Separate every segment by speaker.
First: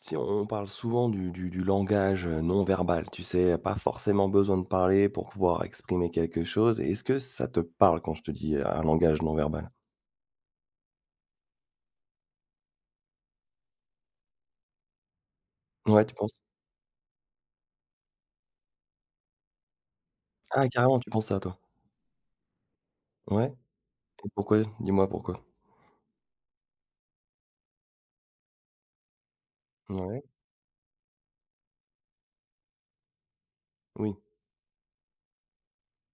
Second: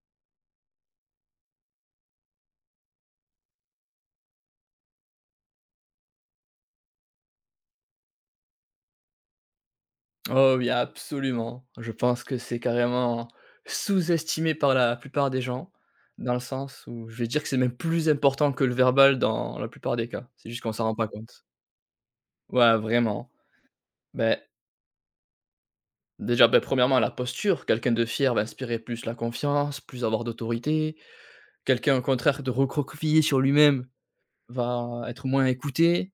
Speaker 1: Si on parle souvent du langage non verbal, tu sais? Pas forcément besoin de parler pour pouvoir exprimer quelque chose. Et est-ce que ça te parle quand je te dis, un langage non verbal?
Speaker 2: Oh oui, absolument. Je pense que c'est carrément sous-estimé par la plupart des gens,
Speaker 1: Ouais, tu
Speaker 2: dans
Speaker 1: penses?
Speaker 2: le sens où je vais dire que c'est même plus important que le verbal dans la plupart des cas. C'est juste
Speaker 1: Ah
Speaker 2: qu'on s'en rend
Speaker 1: carrément, tu
Speaker 2: pas
Speaker 1: penses ça
Speaker 2: compte.
Speaker 1: toi?
Speaker 2: Ouais, vraiment.
Speaker 1: Ouais, et
Speaker 2: Beh,
Speaker 1: pourquoi? Dis-moi pourquoi?
Speaker 2: déjà, beh, premièrement, la posture. Quelqu'un de fier va inspirer plus la confiance, plus
Speaker 1: Ouais,
Speaker 2: avoir d'autorité. Quelqu'un, au contraire, de recroquevillé sur lui-même
Speaker 1: oui.
Speaker 2: va être moins écouté,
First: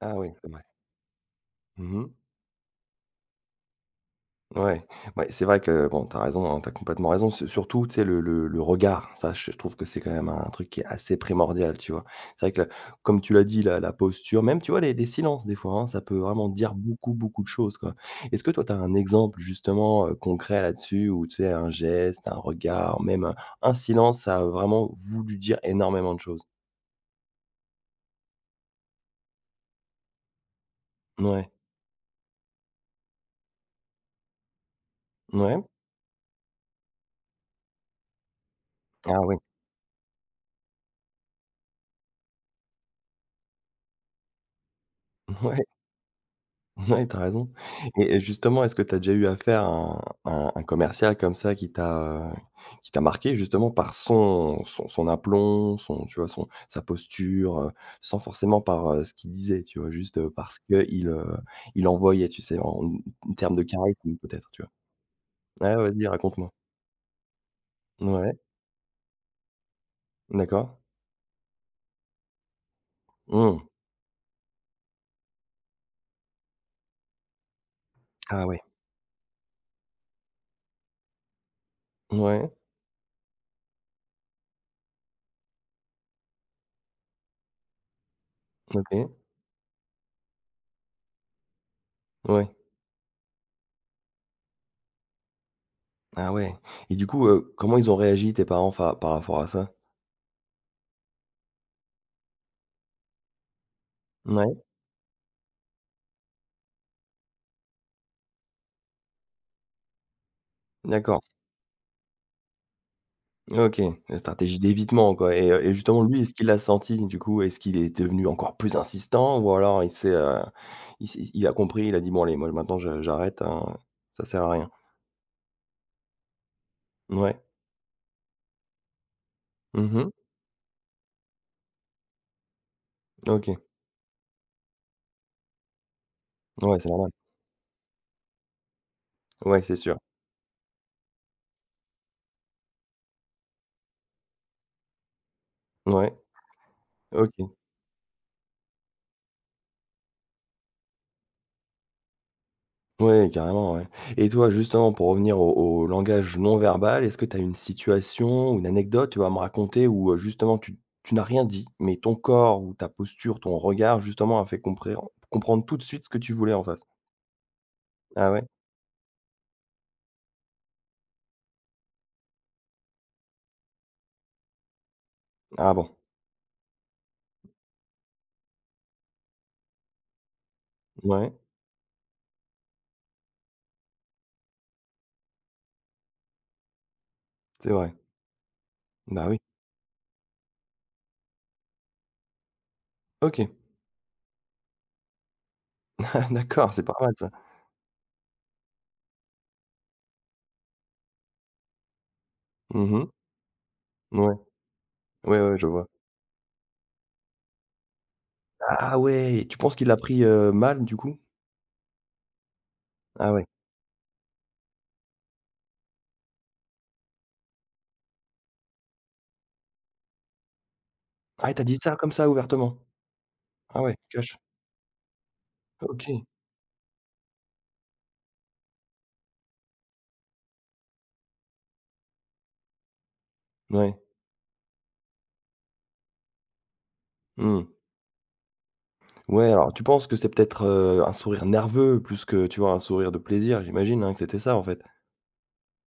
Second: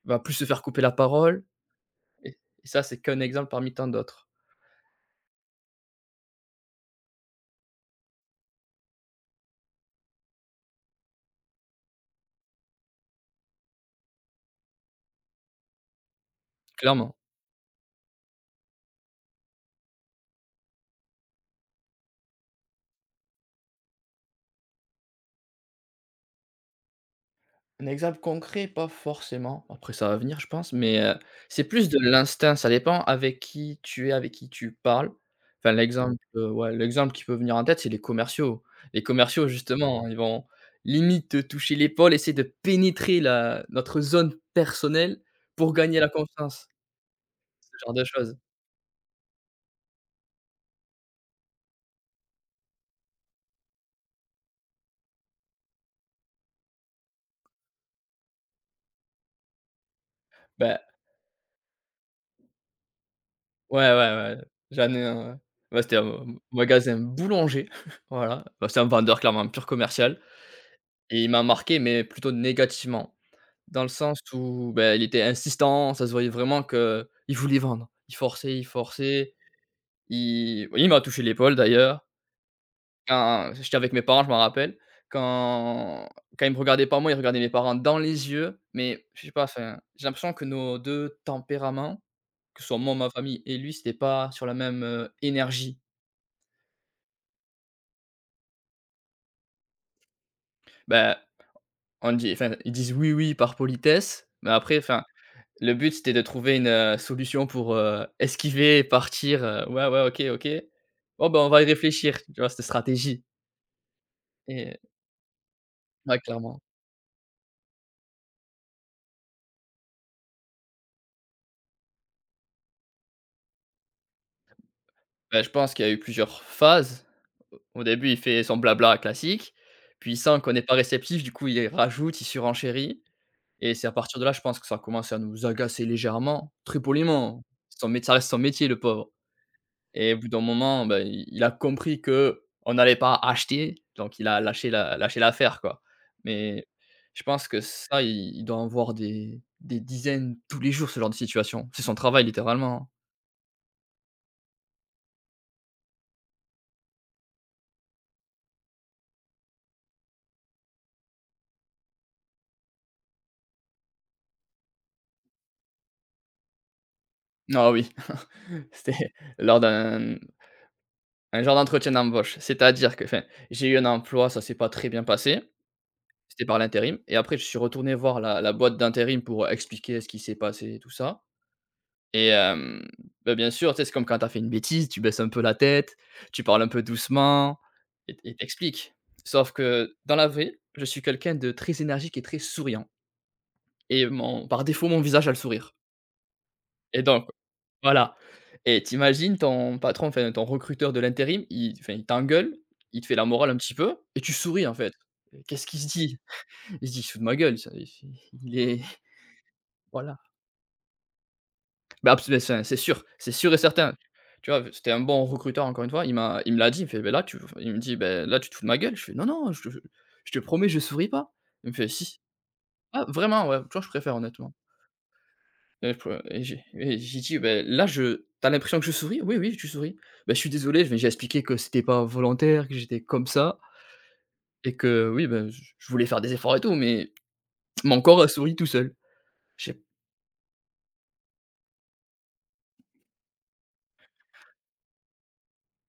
Speaker 1: Ah
Speaker 2: va
Speaker 1: oui,
Speaker 2: plus se
Speaker 1: c'est vrai.
Speaker 2: faire couper la parole.
Speaker 1: Mmh.
Speaker 2: Et et ça, c'est qu'un exemple parmi tant d'autres,
Speaker 1: Ouais, ouais, c'est vrai que bon, t'as raison, hein, tu complètement raison. Su Surtout, tu sais, le regard, ça, je trouve que c'est quand même un truc qui est assez primordial, tu vois? C'est vrai que, comme tu l'as dit, la posture, même, tu vois, les silences, des fois, hein, ça peut vraiment dire beaucoup,
Speaker 2: clairement.
Speaker 1: beaucoup de choses, quoi. Est-ce que toi, t'as un exemple, justement, concret là-dessus où, tu sais, un geste, un regard, même un silence, ça a vraiment voulu dire énormément de choses?
Speaker 2: Un exemple concret, pas forcément. Après, ça va venir, je pense, mais
Speaker 1: Ouais,
Speaker 2: c'est plus de l'instinct. Ça dépend avec qui tu es, avec qui tu parles.
Speaker 1: ouais.
Speaker 2: Enfin, ouais, l'exemple qui peut venir en tête, c'est les commerciaux. Les
Speaker 1: Ah oui.
Speaker 2: commerciaux, justement, ils vont limite te toucher l'épaule, essayer de pénétrer la notre zone personnelle
Speaker 1: Ouais.
Speaker 2: pour gagner la confiance,
Speaker 1: Ouais, tu as raison.
Speaker 2: ce genre de
Speaker 1: Et
Speaker 2: choses.
Speaker 1: justement, est-ce que tu as déjà eu affaire à un commercial comme ça qui t'a marqué justement par son aplomb, son, tu vois, son sa posture, sans forcément par, ce qu'il disait, tu vois? Juste, parce
Speaker 2: Ben
Speaker 1: qu'il, il envoyait, tu sais, en termes de
Speaker 2: ouais, ouais,
Speaker 1: charisme
Speaker 2: ouais,
Speaker 1: peut-être, tu vois?
Speaker 2: j'en ai un, ouais.
Speaker 1: Ah,
Speaker 2: Bah, c'était
Speaker 1: vas-y,
Speaker 2: un
Speaker 1: raconte-moi.
Speaker 2: magasin boulanger,
Speaker 1: Ouais,
Speaker 2: voilà. Bah, c'est un vendeur, clairement, un pur commercial
Speaker 1: d'accord.
Speaker 2: et il m'a marqué, mais plutôt négativement.
Speaker 1: Mmh.
Speaker 2: Dans le sens où, bah, il était insistant, ça se voyait vraiment que il voulait vendre. Il
Speaker 1: Ah
Speaker 2: forçait,
Speaker 1: ouais.
Speaker 2: il forçait, il oui, il m'a touché l'épaule d'ailleurs.
Speaker 1: Ouais,
Speaker 2: Quand j'étais avec mes parents, je m'en rappelle, quand quand il me regardait pas moi, il regardait mes parents dans les yeux, mais
Speaker 1: OK.
Speaker 2: je sais pas, enfin, j'ai l'impression que nos 2 tempéraments,
Speaker 1: Ouais.
Speaker 2: que ce soit moi, ma famille et lui, c'était pas sur la même, énergie.
Speaker 1: Ah ouais, et du coup, comment ils ont réagi tes parents fa par rapport à ça?
Speaker 2: Bah, ils disent: «Oui, oui» par politesse, mais
Speaker 1: Ouais,
Speaker 2: après, enfin, le but, c'était de trouver une, solution pour, esquiver et partir, ouais, ouais, OK, OK.
Speaker 1: d'accord.
Speaker 2: Bon, ben, on va y réfléchir, tu vois? Cette stratégie
Speaker 1: OK, la stratégie
Speaker 2: et
Speaker 1: d'évitement, quoi. Et justement
Speaker 2: ouais,
Speaker 1: lui, est-ce qu'il l'a
Speaker 2: clairement.
Speaker 1: senti du coup? Est-ce qu'il est devenu encore plus insistant ou alors il s'est, il s'est, il a compris, il a dit: «Bon allez, moi maintenant je j'arrête, hein, ça sert à rien».
Speaker 2: Bah, je pense qu'il y a eu plusieurs phases.
Speaker 1: Ouais.
Speaker 2: Au début, il fait son blabla classique,
Speaker 1: Mmh mh.
Speaker 2: puis il sent qu'on n'est pas réceptif, du coup, il rajoute, il surenchérit
Speaker 1: OK.
Speaker 2: et c'est à partir de là, je pense que ça a commencé à nous agacer légèrement,
Speaker 1: Ouais,
Speaker 2: très
Speaker 1: c'est normal.
Speaker 2: poliment. Son mét Ça reste son métier, le pauvre.
Speaker 1: Ouais, c'est sûr.
Speaker 2: Et au bout d'un moment, bah, i il a compris que on n'allait pas acheter, donc il a lâché l'affaire, quoi.
Speaker 1: Ouais.
Speaker 2: Mais je pense
Speaker 1: OK.
Speaker 2: que ça, il doit en voir des dizaines tous les jours, ce genre de situation. C'est son travail littéralement.
Speaker 1: Ouais, carrément, ouais. Et toi justement, pour revenir au langage non verbal, est-ce que tu as une situation ou une anecdote, tu vois, à me raconter où, justement tu n'as rien dit, mais ton corps ou ta posture, ton regard justement a fait comprendre tout de suite ce que tu voulais en face?
Speaker 2: Ah oui,
Speaker 1: Ah ouais?
Speaker 2: c'était lors d'un un genre d'entretien d'embauche. C'est-à-dire que, enfin, j'ai eu un emploi, ça s'est pas très bien passé,
Speaker 1: Ah bon?
Speaker 2: c'était par l'intérim et après je suis retourné voir la boîte d'intérim pour expliquer ce qui s'est passé et tout ça.
Speaker 1: Ouais,
Speaker 2: Et bah, bien sûr, tu sais, c'est comme quand tu as fait une bêtise, tu baisses un peu la tête, tu parles un peu doucement
Speaker 1: c'est vrai.
Speaker 2: et tu
Speaker 1: Bah oui.
Speaker 2: Sauf que dans la vraie, je suis quelqu'un de très énergique et très souriant
Speaker 1: OK.
Speaker 2: et mon par défaut, mon visage a le sourire
Speaker 1: Ah, d'accord, c'est pas
Speaker 2: et
Speaker 1: mal
Speaker 2: donc
Speaker 1: ça.
Speaker 2: voilà et t'imagines ton patron, enfin ton recruteur de l'intérim, il t'engueule,
Speaker 1: Mmh
Speaker 2: il te
Speaker 1: mh.
Speaker 2: fait la morale un petit peu et
Speaker 1: Ouais.
Speaker 2: tu souris en fait.
Speaker 1: Ouais, ouais, je
Speaker 2: Qu'est-ce qu'il se
Speaker 1: vois.
Speaker 2: dit? Il se dit: «Il se fout de ma gueule, ça, il est
Speaker 1: Ah ouais! Tu penses qu'il l'a
Speaker 2: voilà».
Speaker 1: pris, mal du coup?
Speaker 2: Bah, abs beh, c'est sûr,
Speaker 1: Ah
Speaker 2: c'est
Speaker 1: ouais.
Speaker 2: sûr et certain. Tu vois? C'était un bon recruteur encore une fois, il me l'a dit, il me fait: ben là tu» enfin, il me dit: ben là tu te fous de ma gueule?» Je fais: «Non, non, je te promets, je souris pas».
Speaker 1: Ah, il t'a
Speaker 2: Il me
Speaker 1: dit
Speaker 2: fait:
Speaker 1: ça
Speaker 2: «Si».
Speaker 1: comme
Speaker 2: Si.»
Speaker 1: ça ouvertement?
Speaker 2: Ah vraiment, ouais, tu
Speaker 1: Ah
Speaker 2: vois? Je
Speaker 1: ouais,
Speaker 2: préfère
Speaker 1: cash.
Speaker 2: honnêtement. Et p
Speaker 1: OK.
Speaker 2: et j'ai dit: ben là je t'as l'impression que je souris?» «Oui, oui, tu souris». Ben je suis désolé», mais j'ai expliqué que c'était pas volontaire, que j'étais comme ça
Speaker 1: Ouais.
Speaker 2: et que oui, ben, je voulais faire des efforts et tout, mais
Speaker 1: Mmh.
Speaker 2: mon corps a souri tout seul.
Speaker 1: Ouais,
Speaker 2: Je
Speaker 1: alors
Speaker 2: sais
Speaker 1: tu penses que c'est peut-être, un sourire nerveux plus que, tu vois, un sourire de plaisir? J'imagine, hein, que c'était ça en fait?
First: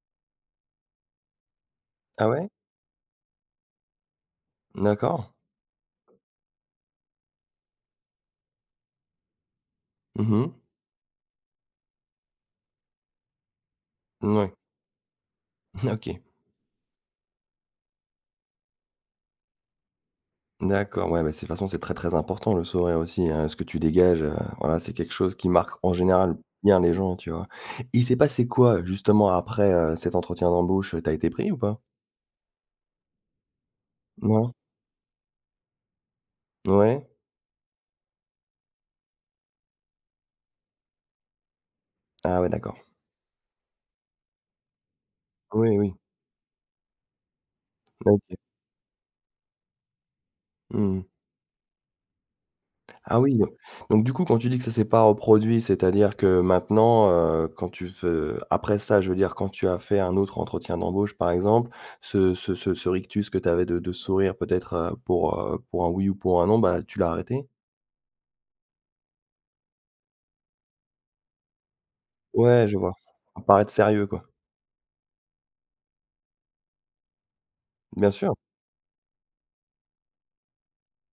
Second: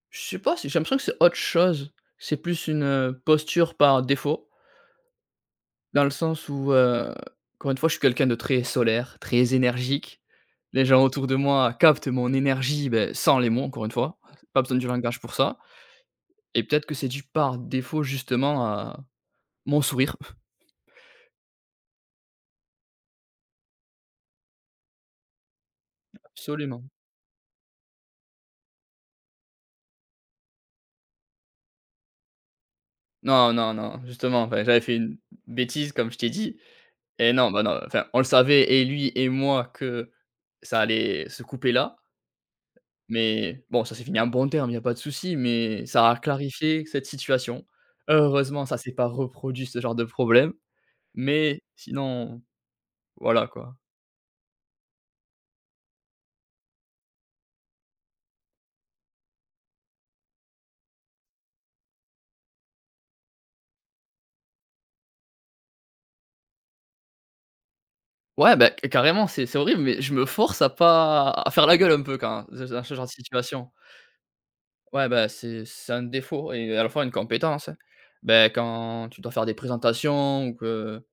Speaker 2: je sais pas, c'est j'ai l'impression que c'est autre chose.
Speaker 1: Ah
Speaker 2: C'est
Speaker 1: ouais?
Speaker 2: plus une, posture par défaut.
Speaker 1: D'accord.
Speaker 2: Dans le sens où, encore une fois, je suis quelqu'un de très solaire, très énergique.
Speaker 1: Mmh mh.
Speaker 2: Les gens autour de moi captent mon énergie, beh, sans les mots, encore une fois.
Speaker 1: Mouais.
Speaker 2: Pas besoin du langage pour ça
Speaker 1: OK.
Speaker 2: et peut-être que c'est dû par défaut justement à mon sourire.
Speaker 1: D'accord, ouais, bah, c'est de toute façon, c'est très, très important le sourire aussi, hein, ce que tu dégages, voilà, c'est quelque chose qui marque en général bien
Speaker 2: Absolument.
Speaker 1: les gens, tu vois? Il s'est passé quoi justement après, cet entretien d'embauche, t'as été pris ou pas?
Speaker 2: Non, non, non, justement,
Speaker 1: Non?
Speaker 2: enfin, j'avais fait une bêtise comme je t'ai dit
Speaker 1: Ouais?
Speaker 2: et non, bah, non, enfin, on le savait et lui et moi que ça allait se couper là.
Speaker 1: Ah ouais, d'accord.
Speaker 2: Mais bon, ça s'est fini en bon terme, il y a pas de souci,
Speaker 1: Oui,
Speaker 2: mais
Speaker 1: oui.
Speaker 2: ça a clarifié cette situation.
Speaker 1: OK.
Speaker 2: Heureusement, ça s'est pas reproduit ce genre de problème,
Speaker 1: Mmh.
Speaker 2: mais sinon,
Speaker 1: Ah oui, do
Speaker 2: voilà quoi.
Speaker 1: donc du coup, quand tu dis que ça s'est pas reproduit, c'est-à-dire que maintenant, quand tu fais après ça, je veux dire, quand tu as fait un autre entretien d'embauche, par exemple, ce rictus que tu avais de sourire peut-être, pour un oui ou pour un non, bah, tu l'as arrêté?
Speaker 2: Ouais, bah, c carrément, c'est horrible, mais je me force à pas à faire la gueule un peu quand dans
Speaker 1: Ouais, je
Speaker 2: dans
Speaker 1: vois.
Speaker 2: ce genre de
Speaker 1: Paraître
Speaker 2: situation.
Speaker 1: sérieux, quoi.
Speaker 2: Ouais, bah, c'est un défaut et à la fois une compétence, hein.
Speaker 1: Bien sûr.
Speaker 2: Beh, quand tu dois faire des présentations ou que,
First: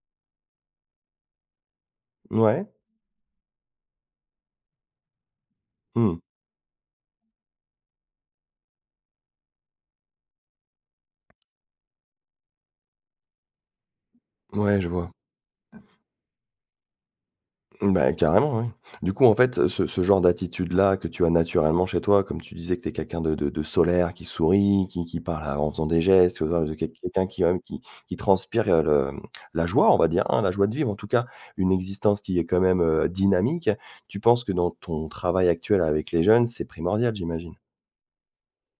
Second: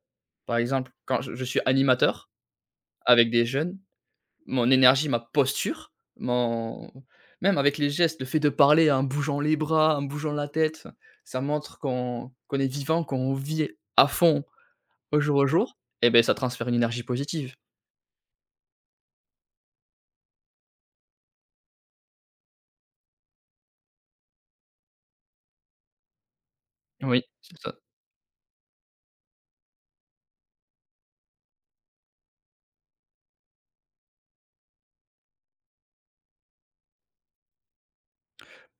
Speaker 2: par exemple, quand je suis animateur
Speaker 1: Ouais.
Speaker 2: avec des jeunes. Mon énergie, ma posture,
Speaker 1: Mmh.
Speaker 2: mon même avec les gestes, le fait de parler en bougeant les bras, en bougeant la tête, ça montre qu'on est vivant, qu'on vit à fond
Speaker 1: Ouais, je vois.
Speaker 2: au jour et ben ça transfère une énergie positive.
Speaker 1: Bah, carrément, oui. Du coup, en fait, ce ce genre d'attitude-là que tu as naturellement chez toi, comme tu disais que tu es quelqu'un de solaire, qui sourit, qui parle à en faisant des gestes, de
Speaker 2: Oui,
Speaker 1: quelqu'un qui,
Speaker 2: c'est ça.
Speaker 1: qui transpire, le la joie, on va dire, hein, la joie de vivre, en tout cas, une existence qui est quand même, dynamique. Tu penses que dans ton travail actuel avec les jeunes, c'est primordial, j'imagine?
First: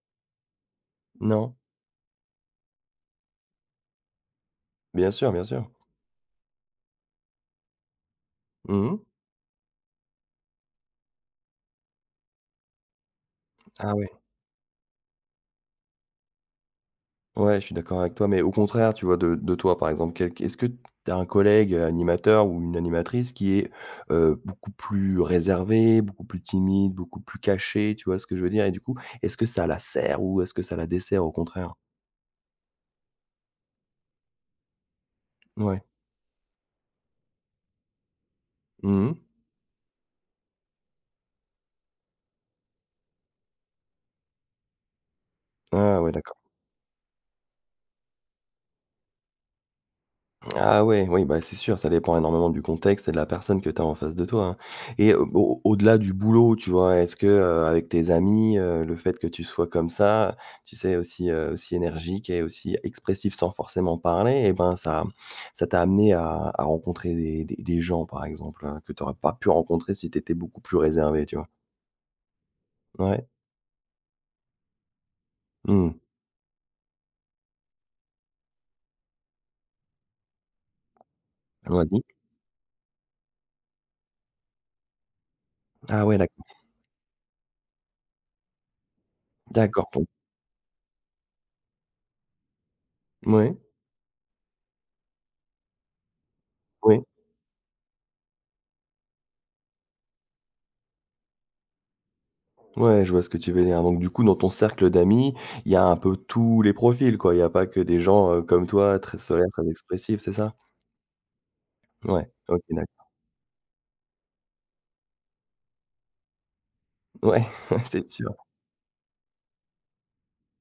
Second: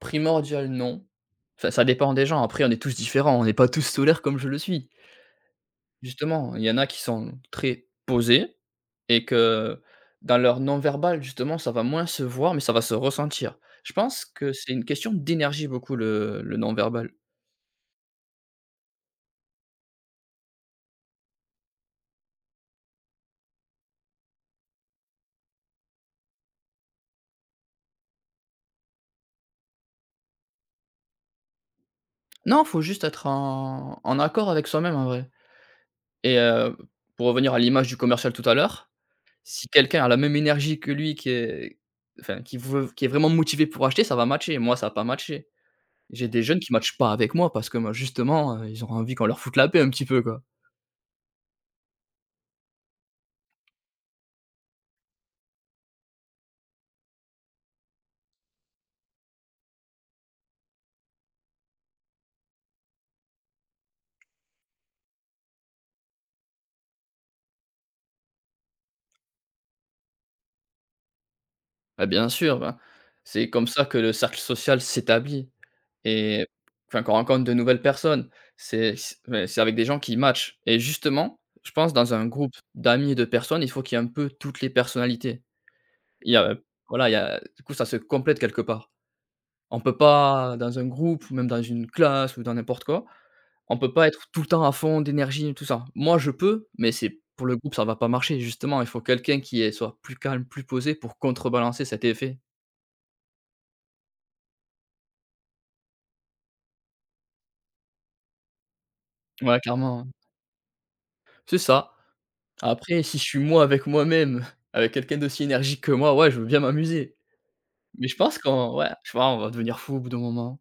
Speaker 2: Primordial, non.
Speaker 1: Non?
Speaker 2: Enfin, ça dépend des gens. Après, on est tous différents, on n'est pas tous solaires comme je le suis.
Speaker 1: Bien sûr, bien sûr.
Speaker 2: Justement, il y en a qui sont très posés
Speaker 1: Mmh.
Speaker 2: et que dans leur non-verbal, justement, ça va moins se voir, mais ça va se ressentir. Je
Speaker 1: Ah ouais.
Speaker 2: pense que c'est une question d'énergie beaucoup le non-verbal.
Speaker 1: Ouais, je suis d'accord avec toi, mais au contraire, tu vois, de toi, par exemple, quel est-ce que tu as un collègue, animateur ou une animatrice qui est, beaucoup plus réservée, beaucoup plus timide, beaucoup plus cachée, tu vois ce que je veux dire? Et du coup, est-ce que ça la sert ou est-ce que ça la dessert au contraire?
Speaker 2: Non, faut juste être en accord avec soi-même en vrai
Speaker 1: Ouais.
Speaker 2: et pour revenir à l'image du commercial tout à l'heure,
Speaker 1: Mmh.
Speaker 2: si quelqu'un a la même énergie que lui qui est enfin qui veut qui est vraiment motivé pour acheter, ça va matcher. Moi, ça a pas matché.
Speaker 1: Ah ouais,
Speaker 2: J'ai
Speaker 1: d'accord.
Speaker 2: des jeunes qui matchent pas avec moi parce que moi justement, ils ont envie qu'on leur foute la paix un petit peu, quoi.
Speaker 1: Ah ouais, oui, bah, c'est sûr, ça dépend énormément du contexte et de la personne que tu as en face de toi, hein. Et au au au-delà du boulot, tu vois? Est-ce que, avec tes amis, le fait que tu sois comme ça, tu sais, aussi, aussi énergique et aussi expressif sans forcément parler, et ben, ça t'a amené à rencontrer des gens, par exemple, que tu aurais pas pu rencontrer si tu étais beaucoup plus réservé, tu vois?
Speaker 2: Bah, bien sûr, ben,
Speaker 1: Ouais.
Speaker 2: c'est comme ça que le cercle social s'établit
Speaker 1: Mmh.
Speaker 2: et enfin, qu'on rencontre de nouvelles personnes. C'est c Ouais, c'est avec des gens qui matchent et justement, je pense
Speaker 1: Vas-y.
Speaker 2: dans un groupe d'amis et de personnes, il faut qu'il y ait un peu toutes les personnalités.
Speaker 1: Ah ouais,
Speaker 2: Il y
Speaker 1: d'accord.
Speaker 2: a Voilà, il y a du coup, ça se complète quelque part. On
Speaker 1: D'accord,
Speaker 2: peut
Speaker 1: donc
Speaker 2: pas dans un groupe ou même dans une classe ou dans n'importe quoi,
Speaker 1: ouais,
Speaker 2: on peut pas être tout le temps à fond d'énergie et tout ça. Moi, je peux, mais
Speaker 1: oui.
Speaker 2: c'est pour le groupe, ça va pas marcher justement, il faut quelqu'un qui est soit plus calme, plus posé pour contrebalancer cet effet.
Speaker 1: Ouais, je vois ce que tu veux dire. Donc du coup, dans ton cercle d'amis, il y a un peu tous les profils, quoi. Il y a pas que des gens, comme toi, très solaires,
Speaker 2: Ouais,
Speaker 1: très
Speaker 2: clairement, hein.
Speaker 1: expressifs, c'est ça?
Speaker 2: C'est ça.
Speaker 1: Ouais, OK, d'acc
Speaker 2: Après, si je suis moi avec moi-même, avec quelqu'un d'aussi énergique que moi, ouais, je veux bien m'amuser.
Speaker 1: ouais, c'est
Speaker 2: Mais je
Speaker 1: sûr.
Speaker 2: pense qu'en ouais, je sais pas, on va devenir fou au bout d'un moment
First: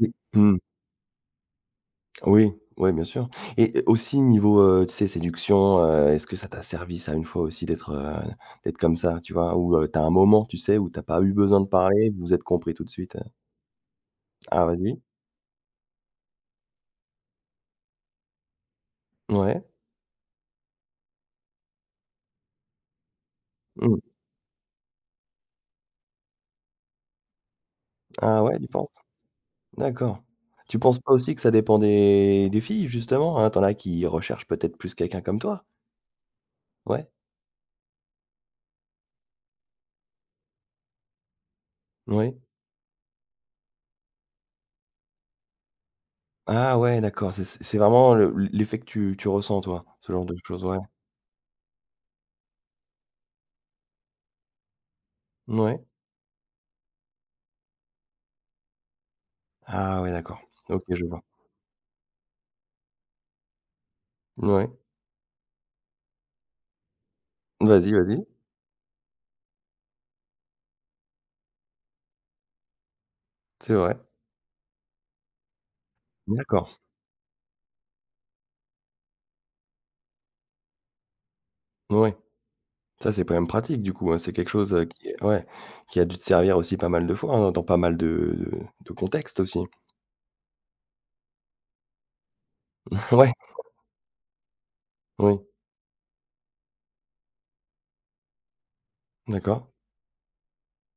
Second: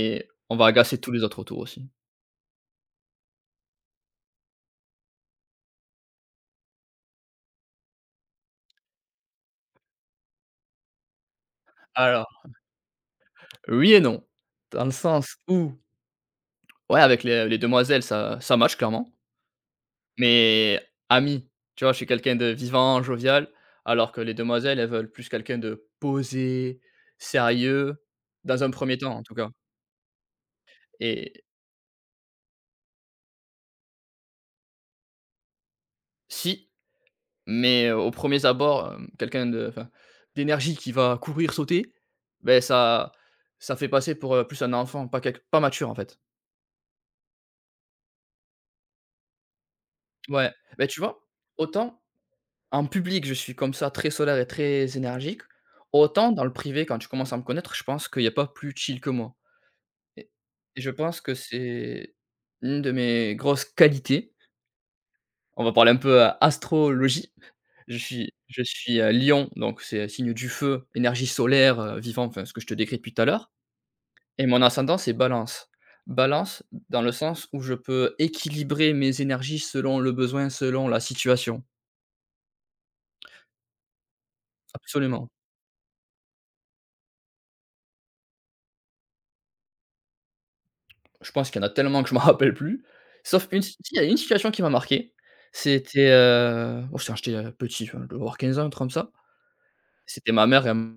Speaker 1: Et
Speaker 2: on
Speaker 1: mmh,
Speaker 2: va agacer tous les autres autour aussi.
Speaker 1: oui, ouais, bien sûr. Et aussi niveau, tu sais, séduction, est-ce que ça t'a servi ça, une fois aussi d'être, d'être comme ça, tu vois? Ou, tu un moment, tu sais, où t'as pas eu besoin de parler, vous vous êtes
Speaker 2: Alors,
Speaker 1: compris tout de suite, heu?
Speaker 2: oui et non.
Speaker 1: Ah
Speaker 2: Dans le
Speaker 1: vas-y.
Speaker 2: sens où, ouais, avec les demoiselles, ça match clairement,
Speaker 1: Ouais.
Speaker 2: mais ami tu vois? Je suis quelqu'un de vivant, jovial,
Speaker 1: Mmh.
Speaker 2: alors que les demoiselles, elles veulent plus quelqu'un de posé, sérieux,
Speaker 1: Ah ouais,
Speaker 2: dans
Speaker 1: tu
Speaker 2: un
Speaker 1: penses?
Speaker 2: premier temps en tout cas.
Speaker 1: D'accord. Tu penses pas aussi que
Speaker 2: Et
Speaker 1: ça dépend des filles justement, hein? T'en as qui recherchent peut-être plus quelqu'un comme toi?
Speaker 2: si.
Speaker 1: Ouais,
Speaker 2: Mais aux premiers abords, d'énergie qui va courir, sauter,
Speaker 1: oui.
Speaker 2: ben ça fait passer pour, plus un enfant, pas mature, en fait.
Speaker 1: Ah ouais, d'accord, c'est vraiment le l'effet que tu ressens toi, ce genre de
Speaker 2: Ouais,
Speaker 1: choses, ouais.
Speaker 2: beh, tu vois? Autant en public, je suis comme ça, très solaire et très énergique,
Speaker 1: Ouais.
Speaker 2: autant dans le privé, quand tu commences à me connaître, je pense qu'il y a pas plus chill que moi
Speaker 1: Ah ouais,
Speaker 2: et
Speaker 1: d'accord.
Speaker 2: et
Speaker 1: OK,
Speaker 2: je
Speaker 1: je vois.
Speaker 2: pense que c'est une de mes grosses qualités.
Speaker 1: Ouais.
Speaker 2: On va parler un peu a astrologie.
Speaker 1: Vas-y,
Speaker 2: Je
Speaker 1: vas-y.
Speaker 2: suis je suis, heu, Lion, donc c'est signe du feu, énergie solaire, vivant, enfin ce que je te décris depuis tout à l'heure
Speaker 1: C'est vrai.
Speaker 2: et mon ascendant c'est Balance. Balance
Speaker 1: D'accord.
Speaker 2: dans le sens où je peux équilibrer mes énergies selon le besoin, selon la situation.
Speaker 1: Ouais. Ça, c'est quand même pratique du coup, hein. C'est quelque chose, qui est-
Speaker 2: Absolument.
Speaker 1: ouais, qui a dû te servir aussi pas mal de fois, hein, dans pas mal de de contextes aussi.
Speaker 2: Je pense qu'il y en a tellement que je m'en rappelle plus,
Speaker 1: Ouais,
Speaker 2: sauf une si, il y a une situation qui m'a marqué.
Speaker 1: oui,
Speaker 2: C'était quand j'étais, petit, enfin je devais avoir 15 ans, un truc comme ça.
Speaker 1: d'accord.
Speaker 2: C'était ma mère, et m'a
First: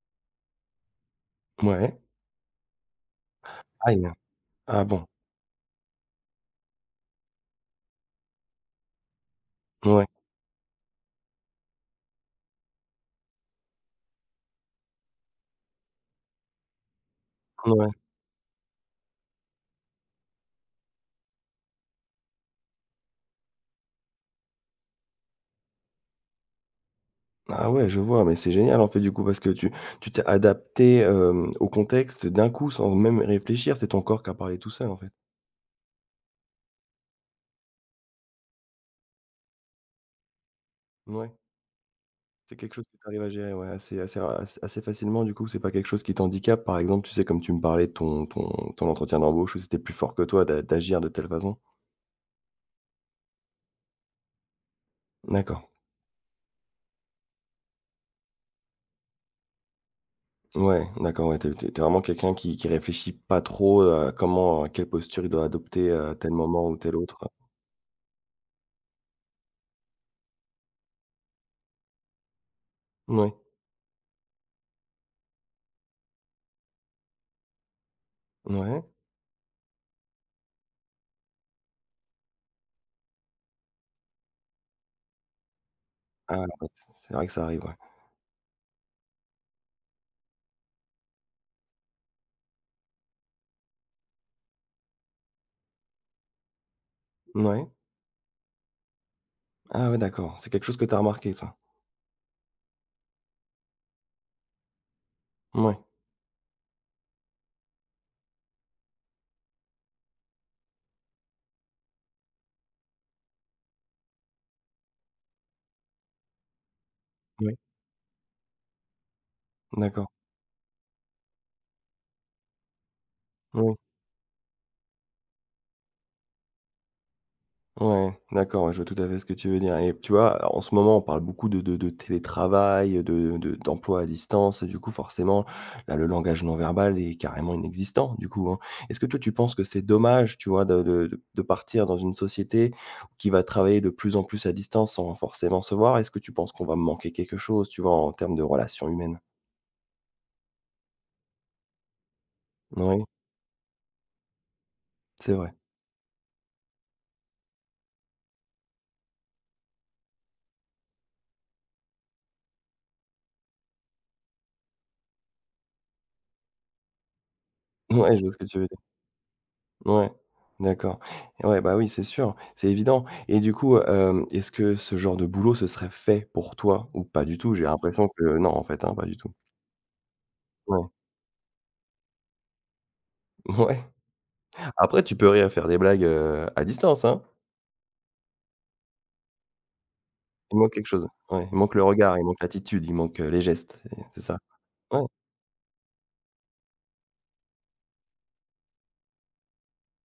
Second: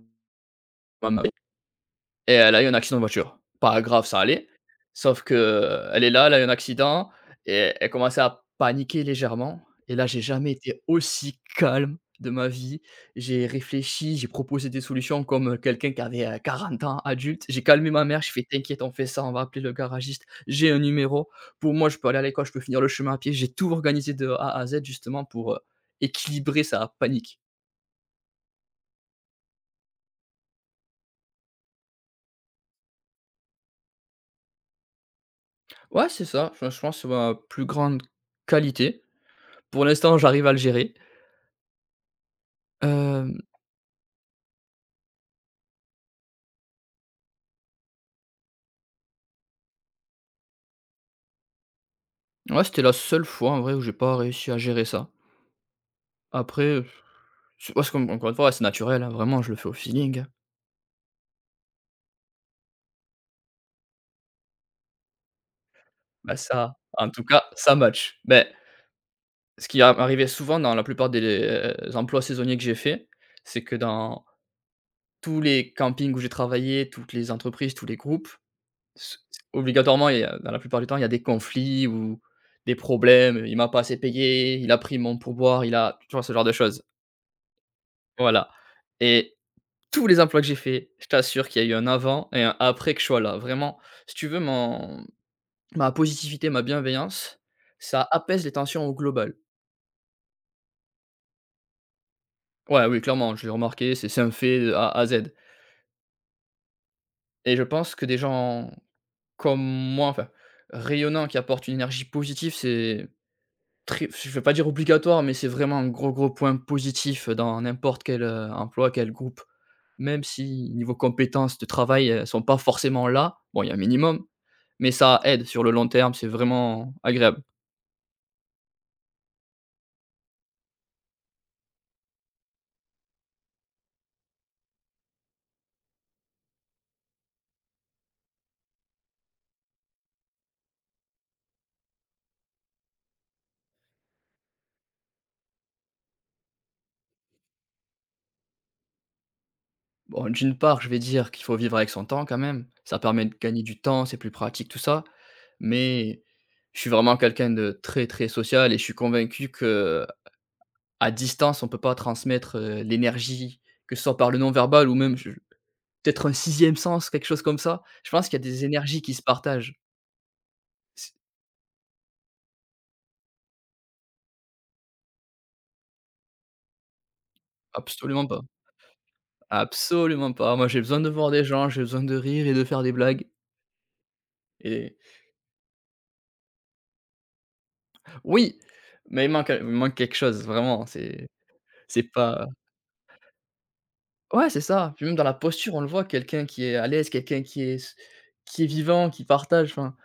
Speaker 2: maman.
Speaker 1: Ouais.
Speaker 2: Et elle a eu un accident de voiture. Pas
Speaker 1: Ah,
Speaker 2: grave, ça allait.
Speaker 1: ah bon.
Speaker 2: Sauf que elle est là, elle a eu un accident et elle commençait à paniquer légèrement. Et
Speaker 1: Ouais,
Speaker 2: là, j'ai jamais été aussi calme de ma vie. J'ai réfléchi, j'ai proposé des solutions comme quelqu'un qui avait, 40 ans, adulte. J'ai
Speaker 1: ouais.
Speaker 2: calmé ma mère, je fais: «T'inquiète, on fait ça, on va appeler le garagiste. J'ai un numéro. Pour moi, je peux aller à l'école, je peux finir le chemin à pied.» J'ai tout organisé de A à Z justement pour, équilibrer sa panique.
Speaker 1: Ah ouais, je vois, mais c'est génial en fait du coup parce que tu t'es adapté, au contexte d'un coup sans même réfléchir. C'est ton corps qui a parlé tout seul en fait.
Speaker 2: Ouais, c'est ça. Enfin, je pense que c'est ma plus grande qualité. Pour l'instant, j'arrive à le gérer.
Speaker 1: Ouais, c'est quelque chose que tu arrives à
Speaker 2: Hem,
Speaker 1: gérer, ouais, assez assez ra assez assez facilement du coup? C'est pas quelque chose qui t'handicape par exemple, tu sais, comme tu me parlais de ton entretien d'embauche où c'était plus fort que toi d'agir de telle façon?
Speaker 2: ouais, c'était la seule fois en vrai où j'ai pas réussi à gérer ça.
Speaker 1: D'accord.
Speaker 2: Après, c'est parce qu'encore une fois, c'est naturel, hein, vraiment, je le fais au feeling, hein.
Speaker 1: Ouais, d'accord, ouais, tu es vraiment quelqu'un qui réfléchit pas trop, à comment à quelle posture il doit adopter à tel
Speaker 2: Bah,
Speaker 1: moment ou
Speaker 2: ça,
Speaker 1: tel
Speaker 2: en
Speaker 1: autre.
Speaker 2: tout cas, ça match. Mais ce qui arrivait souvent dans la plupart des emplois saisonniers que j'ai fait,
Speaker 1: Ouais,
Speaker 2: c'est que dans tous les campings où j'ai travaillé, toutes les entreprises, tous les groupes,
Speaker 1: ouais.
Speaker 2: s obligatoirement, il y a dans la plupart du temps, il y a des conflits ou des problèmes. Il m'a pas assez payé, il a pris mon pourboire, il a, tu vois? Ce genre
Speaker 1: Ah
Speaker 2: de
Speaker 1: bah,
Speaker 2: choses.
Speaker 1: c'est vrai que ça arrive, ouais.
Speaker 2: Voilà. Et tous les emplois que j'ai faits, je t'assure qu'il y a eu un avant et un après que je sois là. Vraiment, si tu veux, mon ma positivité, ma bienveillance,
Speaker 1: Mouais.
Speaker 2: ça apaise les tensions au global.
Speaker 1: Ah ouais, d'accord, c'est quelque chose que tu as remarqué ça?
Speaker 2: Ouais, oui, clairement, je l'ai remarqué, c'est un fait de A à Z.
Speaker 1: Ouais,
Speaker 2: Et je pense que des gens comme moi, enfin, rayonnants, qui apportent une énergie positive, c'est très, je vais pas dire obligatoire, mais c'est vraiment un gros, gros point positif
Speaker 1: oui,
Speaker 2: dans n'importe quel, emploi, quel groupe.
Speaker 1: d'accord,
Speaker 2: Même si niveau compétences de travail, elles sont pas forcément là, bon, il y a
Speaker 1: oui,
Speaker 2: un minimum, mais ça aide sur le long terme, c'est vraiment agréable.
Speaker 1: ouais, d'accord, ouais, je vois tout à fait ce que tu veux dire. Et tu vois, en ce moment, on parle beaucoup de télétravail, de d'emploi à distance, et du coup, forcément, là, le langage non verbal est carrément inexistant, du coup, hein. Est-ce que toi, tu penses que c'est dommage, tu vois, de partir dans une société qui va travailler de plus en plus à distance sans forcément se voir? Est-ce que tu penses qu'on va manquer quelque chose, tu vois, en termes de relations humaines?
Speaker 2: Bon, d'une part, je vais dire qu'il faut vivre avec son temps quand même, ça
Speaker 1: Oui,
Speaker 2: permet de gagner du temps, c'est plus pratique, tout ça,
Speaker 1: c'est vrai.
Speaker 2: mais je suis vraiment quelqu'un de très, très social et je suis convaincu que à distance, on peut pas transmettre, l'énergie, que ce soit par le non-verbal ou même, je peut-être un sixième sens, quelque chose comme ça. Je
Speaker 1: Ouais, je
Speaker 2: pense
Speaker 1: vois
Speaker 2: qu'il
Speaker 1: ce
Speaker 2: y a
Speaker 1: que tu
Speaker 2: des
Speaker 1: veux.
Speaker 2: énergies qui se partagent.
Speaker 1: Ouais, d'accord.
Speaker 2: C
Speaker 1: Ouais, bah, oui, c'est sûr, c'est évident. Et du coup, est-ce que ce genre de boulot, ce serait fait pour toi ou pas du tout? J'ai l'impression
Speaker 2: Absolument
Speaker 1: que
Speaker 2: pas.
Speaker 1: non, en fait, hein, pas du tout.
Speaker 2: Absolument pas. Moi, j'ai
Speaker 1: Ouais,
Speaker 2: besoin de voir des gens, j'ai besoin de rire et de faire des blagues.
Speaker 1: ouais.
Speaker 2: Et
Speaker 1: Après tu peux rire, faire des blagues, à distance, hein.
Speaker 2: oui, mais il manque quelque chose
Speaker 1: Il manque
Speaker 2: vraiment.
Speaker 1: quelque chose.
Speaker 2: c'est
Speaker 1: Ouais, il manque le
Speaker 2: c'est
Speaker 1: regard, il manque
Speaker 2: pas
Speaker 1: l'attitude, il manque, les gestes, c'est ça.
Speaker 2: ouais, c'est ça.
Speaker 1: Ouais,
Speaker 2: Puis même dans la posture, on le voit, quelqu'un qui est à l'aise, quelqu'un qui est vivant, qui partage, enfin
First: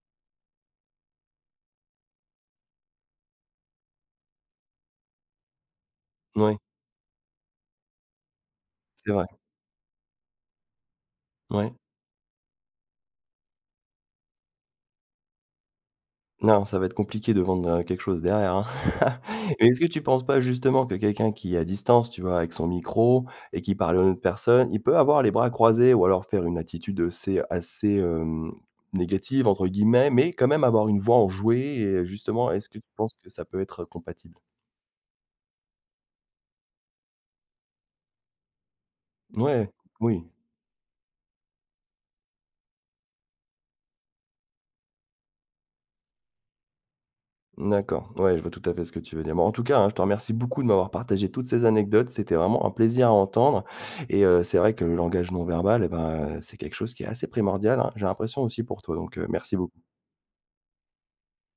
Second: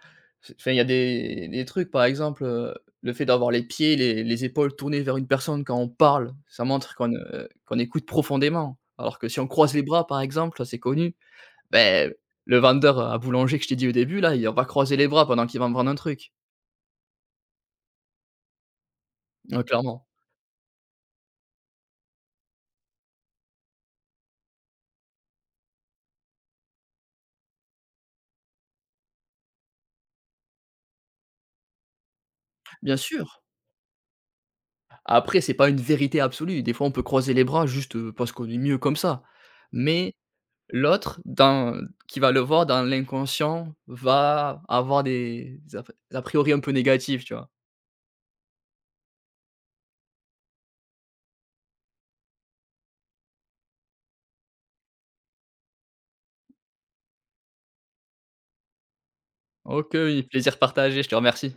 Speaker 2: c'est, enfin, il y a des trucs, par exemple, le fait d'avoir les pieds, les épaules tournées vers une personne quand on parle,
Speaker 1: ouais,
Speaker 2: ça montre qu'on, qu'on écoute profondément,
Speaker 1: c'est
Speaker 2: alors
Speaker 1: vrai.
Speaker 2: que si on croise les bras, par exemple, ça, c'est connu.
Speaker 1: Ouais.
Speaker 2: Beh, le vendeur à boulanger que je t'ai dit au début là, il va croiser les bras pendant qu'il va me vendre un truc.
Speaker 1: Non, ça va être compliqué de vendre, quelque chose derrière, hein.
Speaker 2: Ouais,
Speaker 1: Mais est-ce que tu
Speaker 2: clairement.
Speaker 1: penses pas justement que quelqu'un qui est à distance, tu vois, avec son micro et qui parle à une autre personne, il peut avoir les bras croisés ou alors faire une attitude, assez, «négative» entre guillemets, mais quand même avoir une voix enjouée et justement, est-ce que tu
Speaker 2: Bien
Speaker 1: penses que
Speaker 2: sûr.
Speaker 1: ça peut être compatible?
Speaker 2: Après, c'est pas une vérité absolue. Des fois, on peut croiser les bras juste, parce qu'on est mieux comme ça.
Speaker 1: Ouais,
Speaker 2: Mais
Speaker 1: oui.
Speaker 2: l'autre, dans qui va le voir dans l'inconscient, va avoir des a priori un peu négatifs, tu vois?
Speaker 1: D'accord, ouais, je vois tout à fait ce que tu veux dire. Bon, en tout cas, hein, je te remercie beaucoup de m'avoir partagé toutes ces anecdotes. C'était vraiment un plaisir à entendre, et c'est vrai que le langage non verbal, eh ben, c'est quelque chose qui est assez primordial, hein, j'ai l'impression aussi pour toi, donc merci beaucoup.
Speaker 2: OK, oui, plaisir partagé, je te remercie.